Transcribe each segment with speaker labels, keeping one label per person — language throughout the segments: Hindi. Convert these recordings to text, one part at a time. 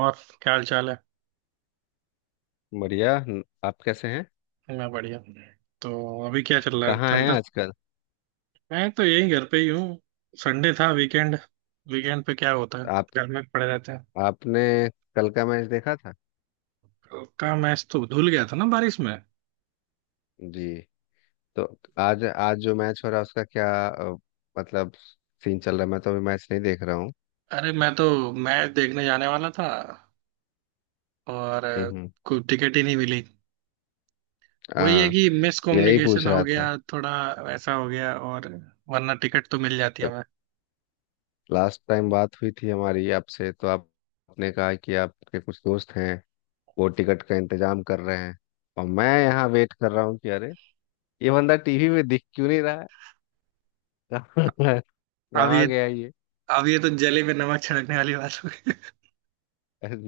Speaker 1: और क्या हाल चाल है?
Speaker 2: बढ़िया आप कैसे हैं।
Speaker 1: मैं बढ़िया। तो अभी क्या चल रहा है,
Speaker 2: कहाँ हैं
Speaker 1: ठंडा?
Speaker 2: आजकल।
Speaker 1: मैं तो यही घर पे ही हूँ। संडे था, वीकेंड। वीकेंड पे क्या होता है?
Speaker 2: आप
Speaker 1: घर में पड़े रहते हैं।
Speaker 2: आपने कल का मैच देखा था।
Speaker 1: कल का मैच तो धुल गया था ना बारिश में।
Speaker 2: जी। तो आज आज जो मैच हो रहा है उसका क्या मतलब सीन चल रहा है। मैं तो अभी मैच नहीं देख रहा हूँ।
Speaker 1: अरे, मैं तो मैच देखने जाने वाला था, और
Speaker 2: हम्म।
Speaker 1: कोई टिकट ही नहीं मिली। वही है
Speaker 2: हाँ,
Speaker 1: कि मिस
Speaker 2: यही पूछ
Speaker 1: कम्युनिकेशन हो
Speaker 2: रहा
Speaker 1: गया।
Speaker 2: था।
Speaker 1: थोड़ा वैसा हो गया, और वरना टिकट तो मिल जाती है
Speaker 2: जब
Speaker 1: हमें।
Speaker 2: लास्ट टाइम बात हुई थी हमारी आपसे तो आपने कहा कि आपके कुछ दोस्त हैं, वो टिकट का इंतजाम कर रहे हैं। और मैं यहाँ वेट कर रहा हूँ कि अरे, ये बंदा टीवी में दिख क्यों नहीं रहा है।
Speaker 1: अब ये
Speaker 2: कहाँ गया ये।
Speaker 1: अब ये तो जले में नमक छिड़कने वाली बात हो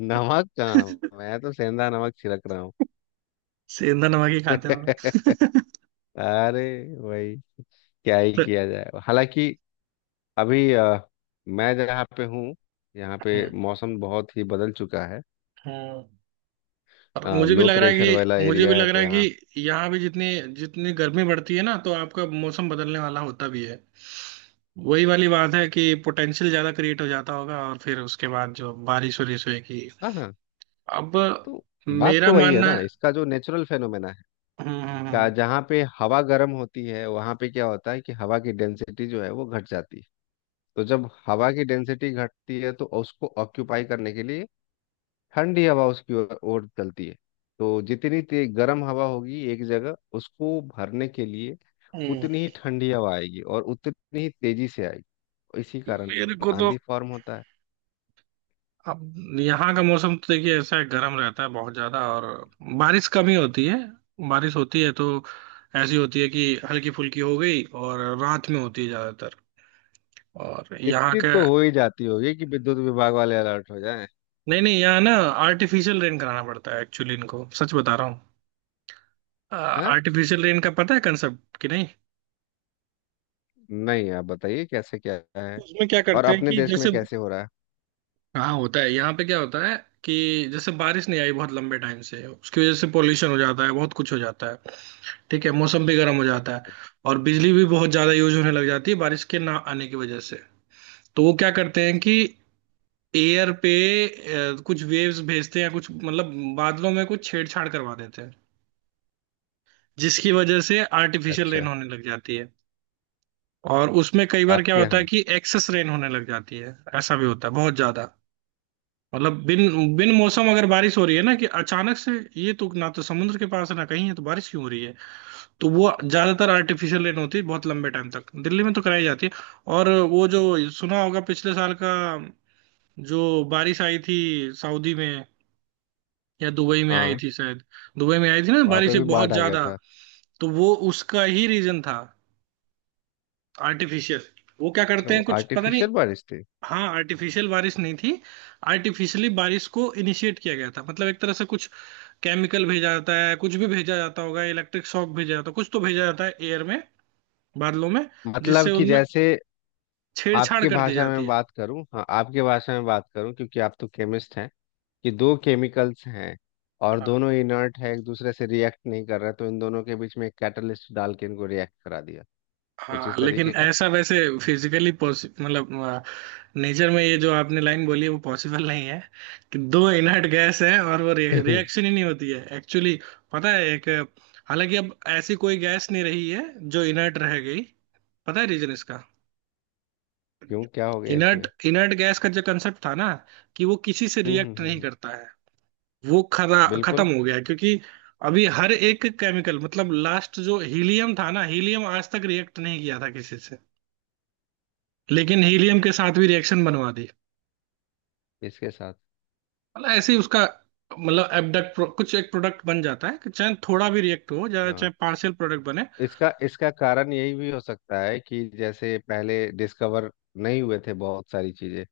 Speaker 2: नमक
Speaker 1: गई।
Speaker 2: कहाँ, मैं तो सेंधा नमक छिड़क रहा हूँ।
Speaker 1: सेंधा नमक ही खाते हैं हम लोग।
Speaker 2: अरे, वही, क्या ही
Speaker 1: तो-
Speaker 2: किया जाए हालांकि। अभी मैं जहाँ पे हूँ, यहाँ पे मौसम बहुत ही बदल चुका है।
Speaker 1: हम्म। और
Speaker 2: लो प्रेशर वाला
Speaker 1: मुझे भी
Speaker 2: एरिया है
Speaker 1: लग
Speaker 2: तो
Speaker 1: रहा है
Speaker 2: यहाँ।
Speaker 1: कि यहाँ भी जितनी जितनी गर्मी बढ़ती है ना, तो आपका मौसम बदलने वाला होता भी है। वही वाली बात है कि पोटेंशियल ज्यादा क्रिएट हो जाता होगा, और फिर उसके बाद जो बारिश वारिश होगी।
Speaker 2: हाँ हाँ।
Speaker 1: अब,
Speaker 2: तो बात
Speaker 1: मेरा
Speaker 2: तो वही है
Speaker 1: मानना
Speaker 2: ना,
Speaker 1: है।
Speaker 2: इसका जो नेचुरल फेनोमेना है
Speaker 1: हम्म,
Speaker 2: क्या।
Speaker 1: हम्म,
Speaker 2: जहाँ पे हवा गर्म होती है वहाँ पे क्या होता है कि हवा की डेंसिटी जो है वो घट जाती है। तो जब हवा की डेंसिटी घटती है तो उसको ऑक्यूपाई करने के लिए ठंडी हवा उसकी ओर ओर चलती है। तो जितनी तेज गर्म हवा होगी एक जगह, उसको भरने के लिए
Speaker 1: हम्म।
Speaker 2: उतनी ही ठंडी हवा आएगी और उतनी ही तेजी से आएगी। और इसी कारण
Speaker 1: मेरे को तो
Speaker 2: आंधी फॉर्म होता है।
Speaker 1: अब यहाँ का मौसम तो देखिए ऐसा है, गर्म रहता है बहुत ज्यादा, और बारिश कम ही होती है। बारिश होती है तो ऐसी होती है कि हल्की फुल्की हो गई, और रात में होती है ज्यादातर। और यहाँ
Speaker 2: इतनी
Speaker 1: का
Speaker 2: तो हो ही जाती होगी कि विद्युत विभाग वाले अलर्ट हो जाएं।
Speaker 1: नहीं नहीं, यहाँ ना, आर्टिफिशियल रेन कराना पड़ता है एक्चुअली, इनको सच बता रहा हूँ।
Speaker 2: हाँ।
Speaker 1: आर्टिफिशियल रेन का पता है कंसेप्ट कि नहीं?
Speaker 2: नहीं, आप बताइए कैसे क्या है।
Speaker 1: उसमें क्या
Speaker 2: और
Speaker 1: करते हैं
Speaker 2: अपने
Speaker 1: कि
Speaker 2: देश में
Speaker 1: जैसे।
Speaker 2: कैसे हो रहा है।
Speaker 1: हाँ, होता है। यहाँ पे क्या होता है कि जैसे बारिश नहीं आई बहुत लंबे टाइम से, उसकी वजह से पोल्यूशन हो जाता है, बहुत कुछ हो जाता है। ठीक है, मौसम भी गर्म हो जाता है। और बिजली भी बहुत ज्यादा यूज होने लग जाती है बारिश के ना आने की वजह से। तो वो क्या करते हैं कि एयर पे कुछ वेव्स भेजते हैं, या कुछ मतलब बादलों में कुछ छेड़छाड़ करवा देते हैं, जिसकी वजह से आर्टिफिशियल
Speaker 2: अच्छा।
Speaker 1: रेन होने लग जाती है। और उसमें कई बार क्या
Speaker 2: आपके
Speaker 1: होता है
Speaker 2: यहाँ।
Speaker 1: कि एक्सेस रेन होने लग जाती है। ऐसा भी होता है बहुत ज्यादा। मतलब बिन बिन मौसम अगर बारिश हो रही है ना, कि अचानक से, ये तो ना तो समुद्र के पास है, ना कहीं है, तो बारिश क्यों हो रही है? तो वो ज्यादातर आर्टिफिशियल रेन होती है, बहुत लंबे टाइम तक दिल्ली में तो कराई जाती है। और वो जो सुना होगा पिछले साल का, जो बारिश आई थी, सऊदी में या दुबई में आई
Speaker 2: हाँ।
Speaker 1: थी शायद। दुबई में आई थी ना,
Speaker 2: वहाँ
Speaker 1: बारिश
Speaker 2: पे भी
Speaker 1: एक बहुत
Speaker 2: बाढ़ आ गया
Speaker 1: ज्यादा।
Speaker 2: था।
Speaker 1: तो वो उसका ही रीजन था, आर्टिफिशियल। वो क्या
Speaker 2: अच्छा,
Speaker 1: करते
Speaker 2: वो
Speaker 1: हैं, कुछ पता नहीं।
Speaker 2: आर्टिफिशियल बारिश थी।
Speaker 1: हाँ, आर्टिफिशियल बारिश नहीं थी। आर्टिफिशियली बारिश को इनिशिएट किया गया था, मतलब एक तरह से कुछ केमिकल भेजा जाता है, कुछ भी भेजा जाता होगा, इलेक्ट्रिक शॉक भेजा जाता है, कुछ तो भेजा जाता है एयर में, बादलों में, जिससे
Speaker 2: मतलब कि
Speaker 1: उनमें
Speaker 2: जैसे
Speaker 1: छेड़छाड़
Speaker 2: आपकी
Speaker 1: कर दी
Speaker 2: भाषा में
Speaker 1: जाती
Speaker 2: बात करूं, हाँ आपकी भाषा में बात करूं, क्योंकि आप तो केमिस्ट हैं, कि दो केमिकल्स हैं और
Speaker 1: है।
Speaker 2: दोनों इनर्ट है, एक दूसरे से रिएक्ट नहीं कर रहे, तो इन दोनों के बीच में एक कैटलिस्ट डाल के इनको रिएक्ट करा दिया। कुछ
Speaker 1: हाँ,
Speaker 2: इस
Speaker 1: लेकिन
Speaker 2: तरीके का।
Speaker 1: ऐसा वैसे फिजिकली मतलब नेचर में, ये जो आपने लाइन बोली है, वो पॉसिबल नहीं है कि दो इनर्ट गैस है और वो
Speaker 2: क्यों।
Speaker 1: रिएक्शन ही नहीं होती है एक्चुअली। पता है। एक हालांकि अब ऐसी कोई गैस नहीं रही है जो इनर्ट रह गई। पता है रीजन इसका?
Speaker 2: क्या हो गया
Speaker 1: इनर्ट
Speaker 2: इसमें।
Speaker 1: इनर्ट गैस का जो कंसेप्ट था ना कि वो किसी से
Speaker 2: हम्म हम्म
Speaker 1: रिएक्ट
Speaker 2: हम्म
Speaker 1: नहीं
Speaker 2: हम्म,
Speaker 1: करता है, वो खरा खत्म
Speaker 2: बिल्कुल।
Speaker 1: हो गया, क्योंकि अभी हर एक केमिकल, मतलब लास्ट जो हीलियम था ना, हीलियम आज तक रिएक्ट नहीं किया था किसी से, लेकिन हीलियम के साथ भी रिएक्शन बनवा दी।
Speaker 2: इसके साथ।
Speaker 1: मतलब ऐसे ही उसका, मतलब एबडक्ट कुछ एक प्रोडक्ट बन जाता है, कि चाहे थोड़ा भी रिएक्ट हो या चाहे
Speaker 2: हाँ।
Speaker 1: पार्शियल प्रोडक्ट बने।
Speaker 2: इसका इसका कारण यही भी हो सकता है कि जैसे पहले डिस्कवर नहीं हुए थे बहुत सारी चीजें,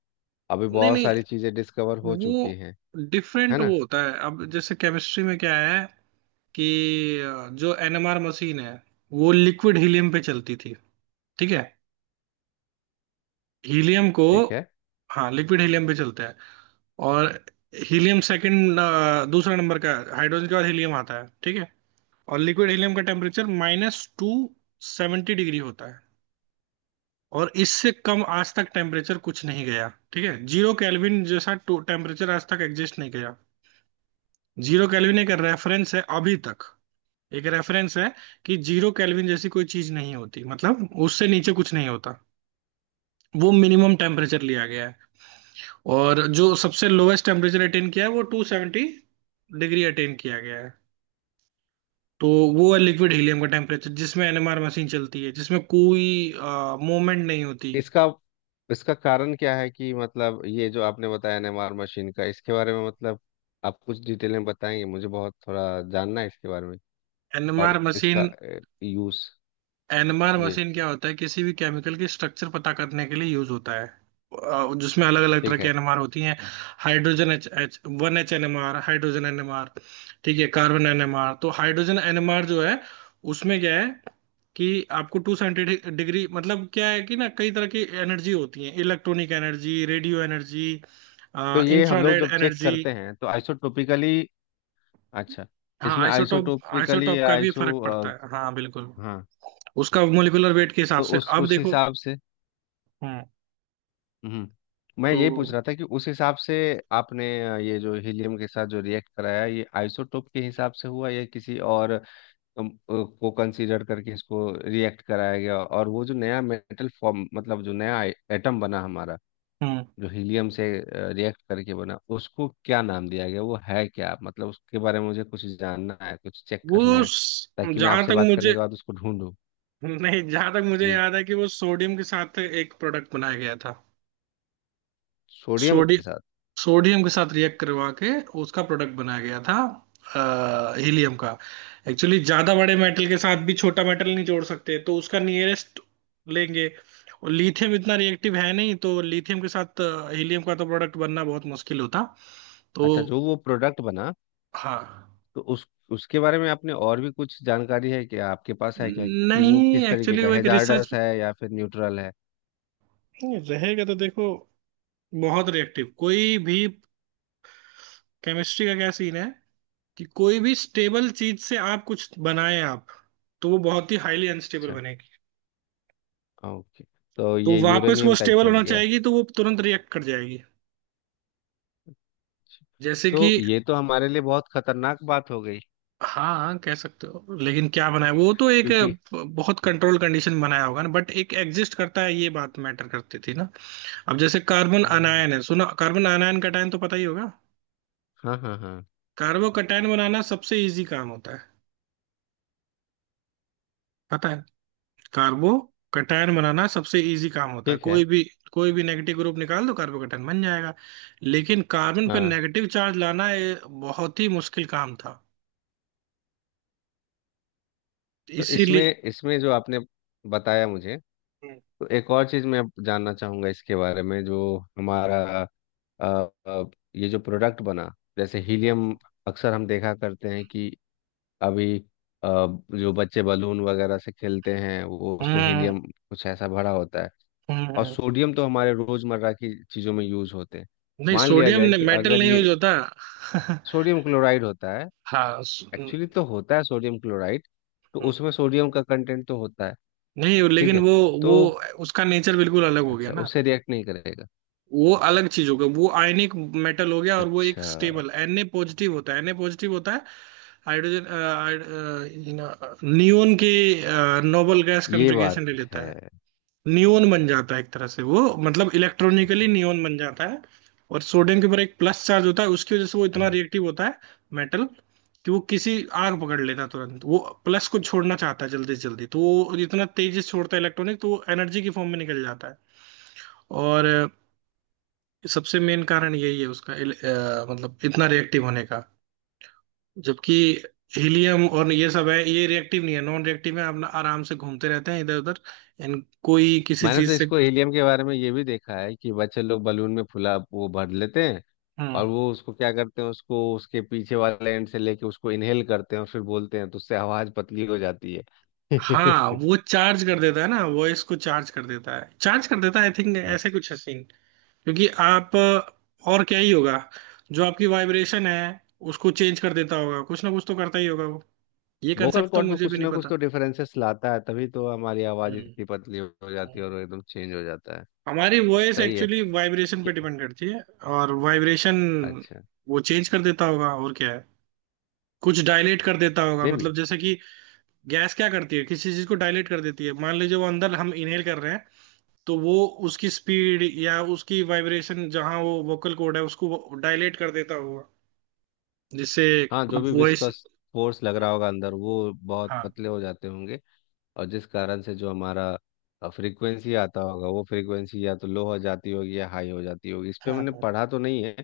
Speaker 2: अभी
Speaker 1: नहीं
Speaker 2: बहुत
Speaker 1: नहीं,
Speaker 2: सारी चीजें डिस्कवर हो चुकी हैं।
Speaker 1: वो
Speaker 2: है
Speaker 1: डिफरेंट
Speaker 2: ना।
Speaker 1: वो होता है। अब जैसे केमिस्ट्री में क्या है कि जो एनएमआर मशीन है, वो लिक्विड हीलियम पे चलती थी। ठीक है। हीलियम को
Speaker 2: ठीक है।
Speaker 1: हाँ, लिक्विड हीलियम पे चलता है। और हीलियम सेकंड, दूसरा नंबर का है। हाइड्रोजन के बाद हीलियम आता है, ठीक है। और लिक्विड हीलियम का टेम्परेचर -270 डिग्री होता है, और इससे कम आज तक टेम्परेचर कुछ नहीं गया, ठीक है। जीरो केल्विन जैसा टेम्परेचर आज तक एग्जिस्ट नहीं गया। जीरो केल्विन एक रेफरेंस है अभी तक, एक रेफरेंस है कि जीरो केल्विन जैसी कोई चीज नहीं होती, मतलब उससे नीचे कुछ नहीं होता। वो मिनिमम टेम्परेचर लिया गया है। और जो सबसे लोएस्ट टेम्परेचर अटेन किया है वो 270 डिग्री अटेन किया गया है। तो वो है लिक्विड हीलियम का टेम्परेचर जिसमें एनएमआर मशीन चलती है, जिसमें कोई मूवमेंट नहीं होती।
Speaker 2: इसका इसका कारण क्या है कि मतलब ये जो आपने बताया एनएमआर मशीन का, इसके बारे में, मतलब आप कुछ डिटेल में बताएंगे। मुझे बहुत थोड़ा जानना है इसके बारे में और
Speaker 1: एनएमआर
Speaker 2: इसका
Speaker 1: मशीन।
Speaker 2: यूज।
Speaker 1: एनएमआर
Speaker 2: जी,
Speaker 1: मशीन क्या होता है? किसी भी केमिकल की स्ट्रक्चर पता करने के लिए यूज होता है जिसमें अलग अलग तरह
Speaker 2: ठीक
Speaker 1: की
Speaker 2: है।
Speaker 1: एनएमआर होती हैं। Hydrogen H, H 1 H NMR, hydrogen NMR. ठीक है, कार्बन एनएमआर। तो हाइड्रोजन एनएमआर जो है उसमें क्या है कि आपको टू साइंटिफिक डिग्री, मतलब क्या है कि ना कई तरह की एनर्जी होती है, इलेक्ट्रॉनिक एनर्जी, रेडियो एनर्जी,
Speaker 2: तो ये हम लोग
Speaker 1: इंफ्रारेड
Speaker 2: जब चेक
Speaker 1: एनर्जी।
Speaker 2: करते हैं तो आइसोटोपिकली। अच्छा।
Speaker 1: हाँ,
Speaker 2: इसमें
Speaker 1: आइसोटॉप
Speaker 2: आइसोटोपिकली
Speaker 1: आइसोटॉप
Speaker 2: या
Speaker 1: का भी
Speaker 2: आइसो
Speaker 1: फर्क पड़ता है, हाँ बिल्कुल।
Speaker 2: हाँ।
Speaker 1: उसका मोलिकुलर वेट के हिसाब
Speaker 2: तो
Speaker 1: से,
Speaker 2: उस
Speaker 1: अब
Speaker 2: उस
Speaker 1: देखो।
Speaker 2: हिसाब से। हम्म मैं
Speaker 1: तो
Speaker 2: यही पूछ रहा था कि उस हिसाब से आपने ये जो हीलियम के साथ जो रिएक्ट कराया, ये आइसोटोप के हिसाब से हुआ या किसी और अम, अ, को कंसीडर करके इसको रिएक्ट कराया गया। और वो जो नया मेटल फॉर्म, मतलब जो नया एटम बना हमारा,
Speaker 1: हम्म
Speaker 2: जो हीलियम से रिएक्ट करके बना, उसको क्या नाम दिया गया, वो है क्या, मतलब उसके बारे में मुझे कुछ जानना है, कुछ चेक करना
Speaker 1: वो,
Speaker 2: है, ताकि मैं
Speaker 1: जहां
Speaker 2: आपसे
Speaker 1: तक
Speaker 2: बात करने
Speaker 1: मुझे,
Speaker 2: के बाद उसको ढूंढूं।
Speaker 1: नहीं जहां तक मुझे
Speaker 2: ये
Speaker 1: याद है कि वो सोडियम के साथ एक प्रोडक्ट बनाया गया था।
Speaker 2: सोडियम
Speaker 1: सोडी
Speaker 2: के साथ।
Speaker 1: सोडियम के साथ रिएक्ट करवा के उसका प्रोडक्ट बनाया गया था, हीलियम का। एक्चुअली ज्यादा बड़े मेटल के साथ भी छोटा मेटल नहीं जोड़ सकते, तो उसका नियरेस्ट लेंगे। और लिथियम इतना रिएक्टिव है नहीं, तो लिथियम के साथ हीलियम का तो प्रोडक्ट बनना बहुत मुश्किल होता। तो
Speaker 2: अच्छा, जो वो प्रोडक्ट बना,
Speaker 1: हाँ।
Speaker 2: तो उस उसके बारे में आपने और भी कुछ जानकारी है क्या, आपके पास है क्या, कि वो
Speaker 1: नहीं,
Speaker 2: किस तरीके
Speaker 1: एक्चुअली
Speaker 2: का
Speaker 1: वो एक रिसर्च,
Speaker 2: हैजार्डस है या फिर न्यूट्रल है।
Speaker 1: नहीं रहेगा, तो देखो, बहुत रिएक्टिव कोई भी। केमिस्ट्री का क्या सीन है कि कोई भी स्टेबल चीज से आप कुछ बनाए आप, तो वो बहुत ही हाईली अनस्टेबल
Speaker 2: अच्छा।
Speaker 1: बनेगी।
Speaker 2: ओके। तो
Speaker 1: तो
Speaker 2: ये
Speaker 1: वापस वो
Speaker 2: यूरेनियम टाइप
Speaker 1: स्टेबल
Speaker 2: हो
Speaker 1: होना
Speaker 2: गया।
Speaker 1: चाहेगी, तो वो तुरंत रिएक्ट कर जाएगी, जैसे
Speaker 2: तो
Speaker 1: कि।
Speaker 2: ये तो हमारे लिए बहुत खतरनाक बात हो गई
Speaker 1: हाँ हाँ, कह सकते हो लेकिन क्या बनाया, वो तो एक
Speaker 2: क्योंकि।
Speaker 1: बहुत कंट्रोल कंडीशन बनाया होगा ना, बट एक एग्जिस्ट करता है, ये बात मैटर करती थी ना। अब जैसे कार्बन
Speaker 2: हम्म,
Speaker 1: अनायन है, सुना? कार्बन अनायन कटायन तो पता ही होगा।
Speaker 2: हाँ हाँ हाँ।
Speaker 1: कार्बो कटायन बनाना सबसे इजी काम होता है। पता है? कार्बो कटायन बनाना सबसे इजी काम होता है,
Speaker 2: ठीक
Speaker 1: कोई
Speaker 2: है।
Speaker 1: भी कोई भी नेगेटिव ग्रुप निकाल दो कार्बो कटायन बन जाएगा। लेकिन कार्बन पर
Speaker 2: हाँ।
Speaker 1: नेगेटिव चार्ज लाना ये बहुत ही मुश्किल काम था,
Speaker 2: तो
Speaker 1: इसीलिए।
Speaker 2: इसमें इसमें जो आपने बताया मुझे,
Speaker 1: हम्म,
Speaker 2: तो एक और चीज़ मैं जानना चाहूँगा इसके बारे में जो हमारा अ, अ, ये जो प्रोडक्ट बना, जैसे हीलियम, अक्सर हम देखा करते हैं कि अभी जो बच्चे बलून वगैरह से खेलते हैं वो उसमें
Speaker 1: हम्म।
Speaker 2: हीलियम कुछ ऐसा भरा होता है।
Speaker 1: हम्म,
Speaker 2: और
Speaker 1: हम्म।
Speaker 2: सोडियम तो हमारे रोजमर्रा की चीज़ों में यूज होते हैं।
Speaker 1: नहीं
Speaker 2: मान लिया
Speaker 1: सोडियम
Speaker 2: जाए
Speaker 1: ने
Speaker 2: कि
Speaker 1: मेटल
Speaker 2: अगर
Speaker 1: नहीं
Speaker 2: ये
Speaker 1: यूज होता।
Speaker 2: सोडियम क्लोराइड होता है,
Speaker 1: हाँ,
Speaker 2: एक्चुअली तो होता है सोडियम क्लोराइड, तो
Speaker 1: हम्म।
Speaker 2: उसमें सोडियम का कंटेंट तो होता है।
Speaker 1: नहीं
Speaker 2: ठीक
Speaker 1: लेकिन
Speaker 2: है।
Speaker 1: वो
Speaker 2: तो
Speaker 1: वो उसका नेचर बिल्कुल अलग हो गया
Speaker 2: अच्छा,
Speaker 1: ना।
Speaker 2: उससे रिएक्ट नहीं करेगा।
Speaker 1: वो अलग चीज होगा, वो आयनिक मेटल हो गया, और वो एक
Speaker 2: अच्छा,
Speaker 1: स्टेबल Na पॉजिटिव होता है, Na पॉजिटिव होता है। हाइड्रोजन, नियोन के नोबल गैस
Speaker 2: ये
Speaker 1: कॉन्फ़िगरेशन
Speaker 2: बात
Speaker 1: ले लेता
Speaker 2: है।
Speaker 1: है। नियोन बन जाता है एक तरह से, वो मतलब इलेक्ट्रॉनिकली नियोन बन जाता है। और सोडियम के ऊपर एक प्लस चार्ज होता है, उसकी वजह से वो इतना
Speaker 2: हाँ।
Speaker 1: रिएक्टिव होता है, मेटल, कि वो किसी, आग पकड़ लेता है तुरंत, वो प्लस को छोड़ना चाहता है जल्दी से जल्दी, तो वो इतना तेजी से छोड़ता है इलेक्ट्रॉनिक, तो वो एनर्जी की फॉर्म में निकल जाता है। और सबसे मेन कारण यही है उसका मतलब इतना रिएक्टिव होने का, जबकि हीलियम और ये सब है, ये रिएक्टिव नहीं है, नॉन रिएक्टिव है, अपना आराम से घूमते रहते हैं इधर उधर, इन कोई किसी
Speaker 2: मैंने तो
Speaker 1: चीज से।
Speaker 2: इसको हीलियम के बारे में ये भी देखा है कि बच्चे लोग बलून में फुला वो भर लेते हैं,
Speaker 1: हम्म।
Speaker 2: और वो उसको क्या करते हैं, उसको उसके पीछे वाले एंड से लेके उसको इनहेल करते हैं और फिर बोलते हैं, तो उससे आवाज पतली हो जाती है।
Speaker 1: हाँ, वो चार्ज कर देता है ना, वॉइस को चार्ज कर देता है, चार्ज कर देता है, आई थिंक ऐसे कुछ है सीन, क्योंकि और क्या ही होगा, जो आपकी वाइब्रेशन है, उसको चेंज कर देता होगा, कुछ ना कुछ तो करता ही होगा वो। ये
Speaker 2: वोकल
Speaker 1: कंसेप्ट तो
Speaker 2: कॉर्ड में
Speaker 1: मुझे भी
Speaker 2: कुछ
Speaker 1: नहीं
Speaker 2: ना कुछ
Speaker 1: पता।
Speaker 2: तो डिफरेंसेस लाता है, तभी तो हमारी आवाज इतनी पतली हो जाती है
Speaker 1: हम्म।
Speaker 2: और वो एकदम चेंज हो जाता है।
Speaker 1: हमारी वॉइस
Speaker 2: सही है।
Speaker 1: एक्चुअली वाइब्रेशन
Speaker 2: कि,
Speaker 1: पे डिपेंड करती है, और वाइब्रेशन
Speaker 2: अच्छा
Speaker 1: वो चेंज कर देता होगा, और क्या है, कुछ डायलेट कर देता होगा,
Speaker 2: बेबी।
Speaker 1: मतलब जैसे कि गैस क्या करती है, किसी चीज को डायलेट कर देती है, मान लीजिए वो अंदर हम इनहेल कर रहे हैं, तो वो उसकी स्पीड या उसकी वाइब्रेशन, जहाँ वो वोकल कॉर्ड है उसको डायलेट कर देता होगा, जिससे
Speaker 2: हाँ, जो भी
Speaker 1: वॉइस।
Speaker 2: विस्कस फोर्स लग रहा होगा अंदर, वो बहुत
Speaker 1: हाँ,
Speaker 2: पतले हो जाते होंगे, और जिस कारण से जो हमारा फ्रीक्वेंसी आता होगा, वो फ्रीक्वेंसी या तो लो हो जाती होगी या हाई हो जाती होगी। इस पे
Speaker 1: हाँ,
Speaker 2: मैंने
Speaker 1: हाँ।
Speaker 2: पढ़ा तो नहीं है,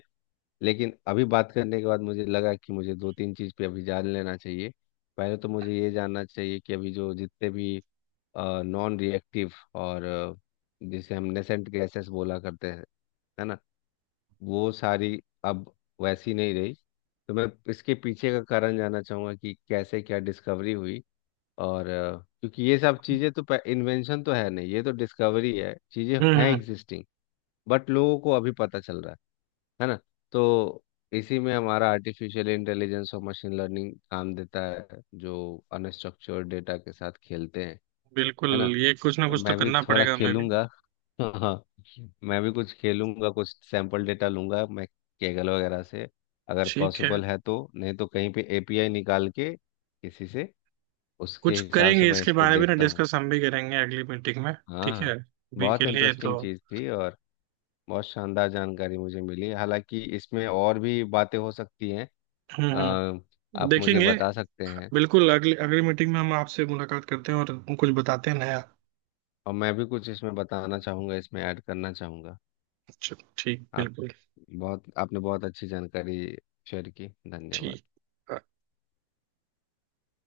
Speaker 2: लेकिन अभी बात करने के बाद मुझे लगा कि मुझे दो तीन चीज़ पे अभी जान लेना चाहिए। पहले तो मुझे ये जानना चाहिए कि अभी जो जितने भी नॉन रिएक्टिव और जिसे हम नेसेंट गैसेस बोला करते हैं, है ना, वो सारी अब वैसी नहीं रही। तो मैं इसके पीछे का कारण जानना चाहूंगा कि कैसे क्या डिस्कवरी हुई। और क्योंकि ये सब चीजें तो इन्वेंशन तो है नहीं, ये तो डिस्कवरी है, चीजें हैं
Speaker 1: हम्म।
Speaker 2: एग्जिस्टिंग, बट लोगों को अभी पता चल रहा है। है ना। तो इसी में हमारा आर्टिफिशियल इंटेलिजेंस और मशीन लर्निंग काम देता है, जो अनस्ट्रक्चर्ड डेटा के साथ खेलते हैं,
Speaker 1: बिल्कुल,
Speaker 2: है ना।
Speaker 1: ये कुछ ना
Speaker 2: तो
Speaker 1: कुछ तो
Speaker 2: मैं भी
Speaker 1: करना
Speaker 2: थोड़ा
Speaker 1: पड़ेगा हमें भी।
Speaker 2: खेलूंगा। हाँ, मैं भी कुछ खेलूंगा, कुछ सैंपल डेटा लूंगा मैं कैगल वगैरह से, अगर
Speaker 1: ठीक है,
Speaker 2: पॉसिबल है तो, नहीं तो कहीं पे एपीआई निकाल के किसी से। उसके
Speaker 1: कुछ
Speaker 2: हिसाब से
Speaker 1: करेंगे
Speaker 2: मैं इस
Speaker 1: इसके
Speaker 2: पे
Speaker 1: बारे में ना,
Speaker 2: देखता हूँ।
Speaker 1: डिस्कस हम भी करेंगे अगली मीटिंग में। ठीक है,
Speaker 2: हाँ।
Speaker 1: अभी
Speaker 2: बहुत
Speaker 1: के लिए
Speaker 2: इंटरेस्टिंग
Speaker 1: तो।
Speaker 2: चीज़ थी, और बहुत शानदार जानकारी मुझे मिली, हालांकि इसमें और भी बातें हो सकती हैं।
Speaker 1: हम्म,
Speaker 2: अ,
Speaker 1: हम्म।
Speaker 2: आप मुझे
Speaker 1: देखेंगे।
Speaker 2: बता सकते हैं।
Speaker 1: बिल्कुल, अगली अगली मीटिंग में हम आपसे मुलाकात करते हैं और कुछ बताते हैं नया।
Speaker 2: और मैं भी कुछ इसमें बताना चाहूँगा, इसमें ऐड करना चाहूँगा।
Speaker 1: अच्छा ठीक,
Speaker 2: आप,
Speaker 1: बिल्कुल
Speaker 2: बहुत आपने बहुत अच्छी जानकारी शेयर की, धन्यवाद।
Speaker 1: ठीक।